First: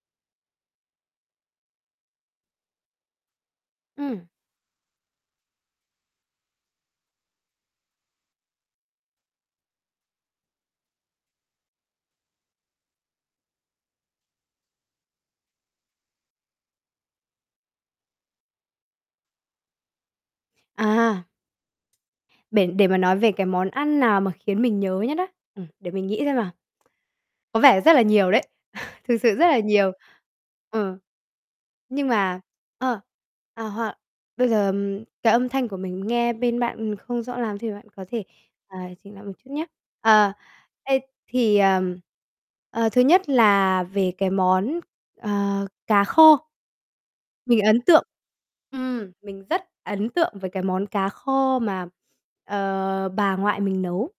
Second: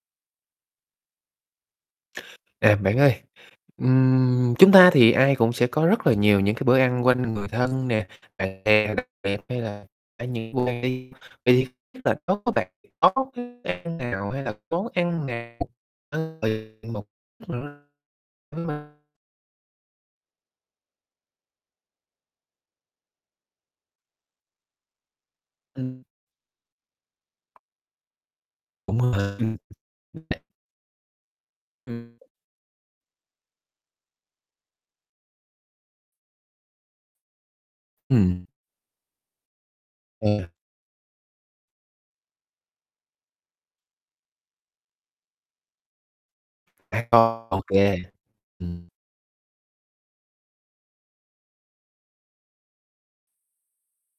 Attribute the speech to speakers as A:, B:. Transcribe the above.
A: À, bạn ơi,
B: Ừm.
A: ừm, chúng ta thì ai cũng sẽ có rất là nhiều những cái bữa ăn quanh người thân nè, bạn bè nè, hay là [unintelligible] thì tức là nó có bạn có cái ăn nào hay là món ăn nào, ơ, ờ, một [unintelligible]
B: À. Bể để mà nói về cái món ăn nào mà khiến mình nhớ nhất á? Ừm, để
A: Ừm.
B: mình nghĩ xem nào. Có vẻ rất là nhiều đấy,
A: Cũng,
B: thực sự
A: à,
B: rất
A: ưm
B: là nhiều,
A: [unintelligible]
B: ừm, nhưng
A: Ừm.
B: mà ơ, ờ, hoặc bây giờ cái âm thanh của mình nghe bên bạn, ừm, không rõ lắm thì bạn có thể,
A: Ừm.
B: à, chỉnh lại một chút nhá. Ờ,
A: Ừ [unintelligible]
B: thế thì, ờ, ờ, thứ nhất là về cái món, ờ, cá kho,
A: À, có, ô
B: mình ấn
A: kê,
B: tượng,
A: ừm.
B: ừm, mình rất ấn tượng với cái món cá kho mà, ờ, bà ngoại mình nấu.